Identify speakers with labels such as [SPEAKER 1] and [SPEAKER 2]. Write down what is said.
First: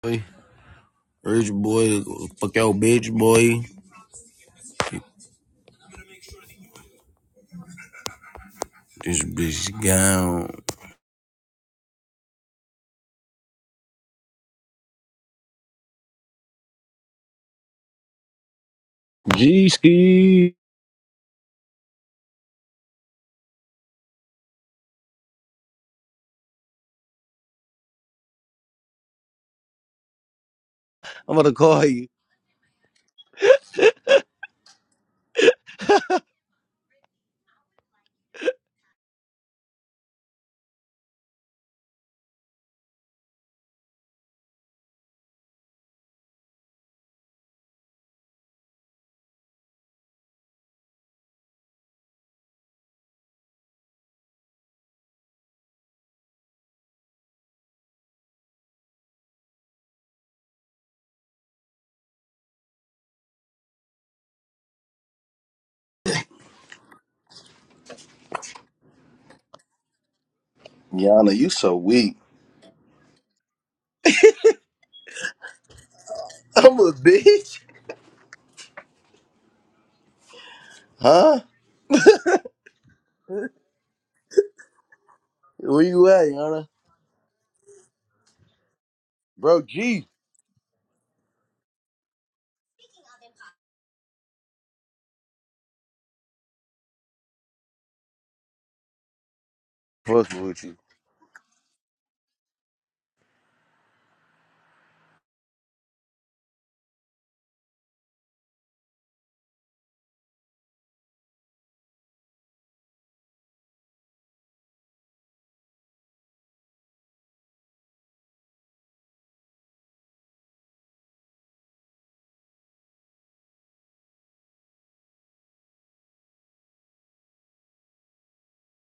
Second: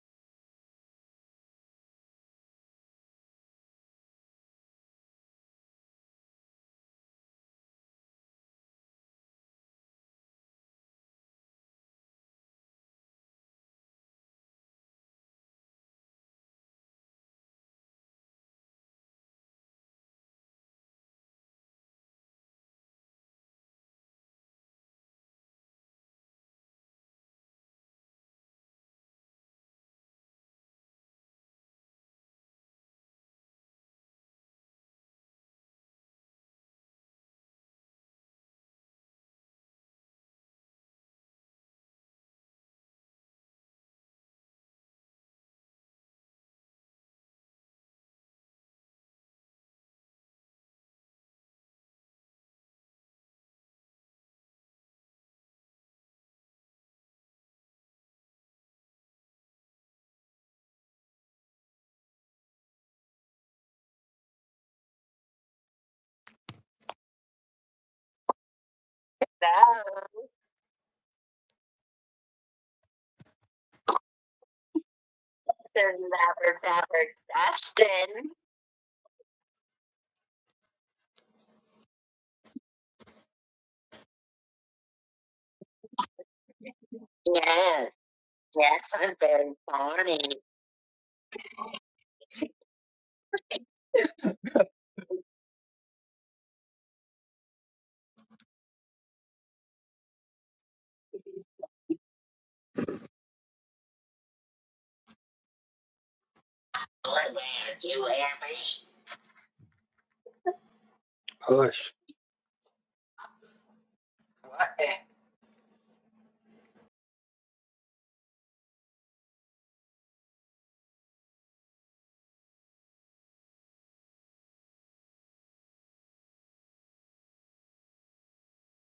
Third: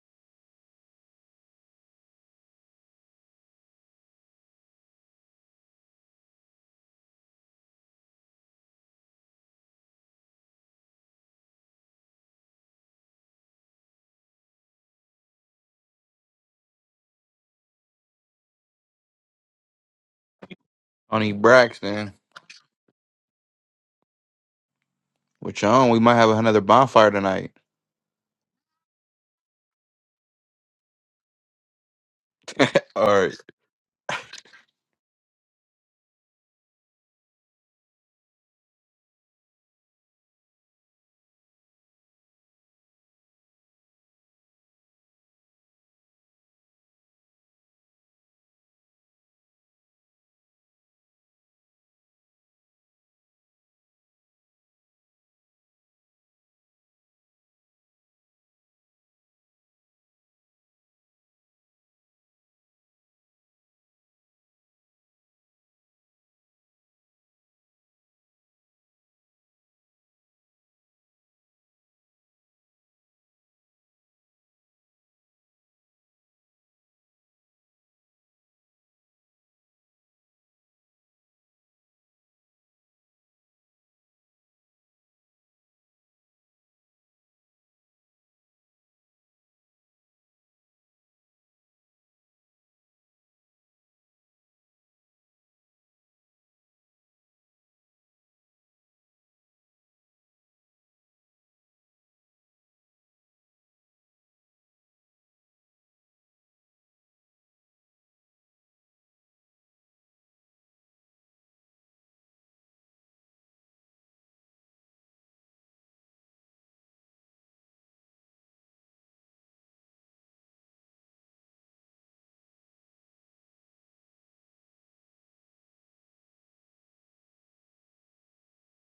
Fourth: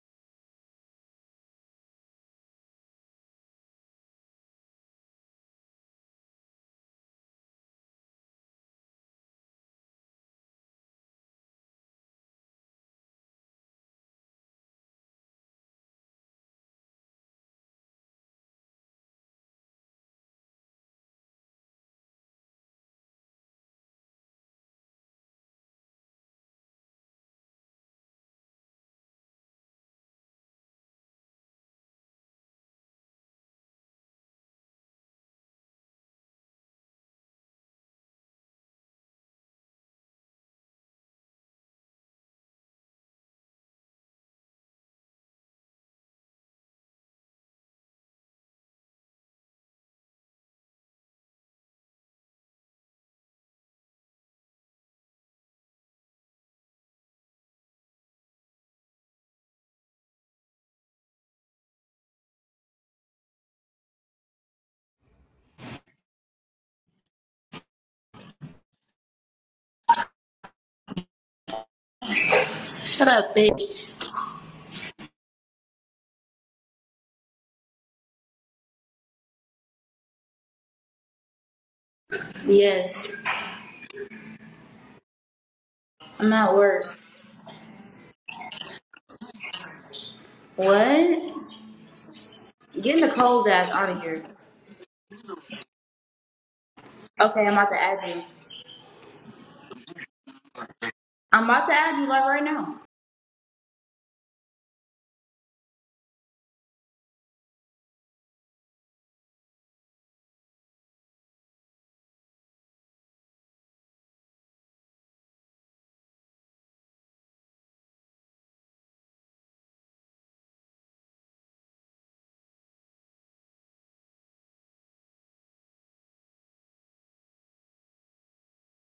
[SPEAKER 1] Rich boy, fuck your bitch, boy. This bitch gone. G ski.
[SPEAKER 2] Tony Braxton. Which on we might have another bonfire tonight.
[SPEAKER 1] I'm gonna call you.
[SPEAKER 2] All right.
[SPEAKER 3] That
[SPEAKER 1] Yana, you so weak.
[SPEAKER 4] Shut up, bitch.
[SPEAKER 3] is never,
[SPEAKER 1] I'm a
[SPEAKER 3] never
[SPEAKER 1] bitch.
[SPEAKER 3] Dustin.
[SPEAKER 1] Huh?
[SPEAKER 4] Yes,
[SPEAKER 1] Where you at,
[SPEAKER 4] I'm at
[SPEAKER 1] Yana?
[SPEAKER 4] work.
[SPEAKER 3] Yes, yes, I'm very
[SPEAKER 1] Bro, G.
[SPEAKER 3] funny.
[SPEAKER 4] What? Get in the cold ass out of here. Okay, I'm about to add you.
[SPEAKER 1] Fuck with you.
[SPEAKER 4] I'm about to add you like right now.
[SPEAKER 3] What about you, Emmy? Hush.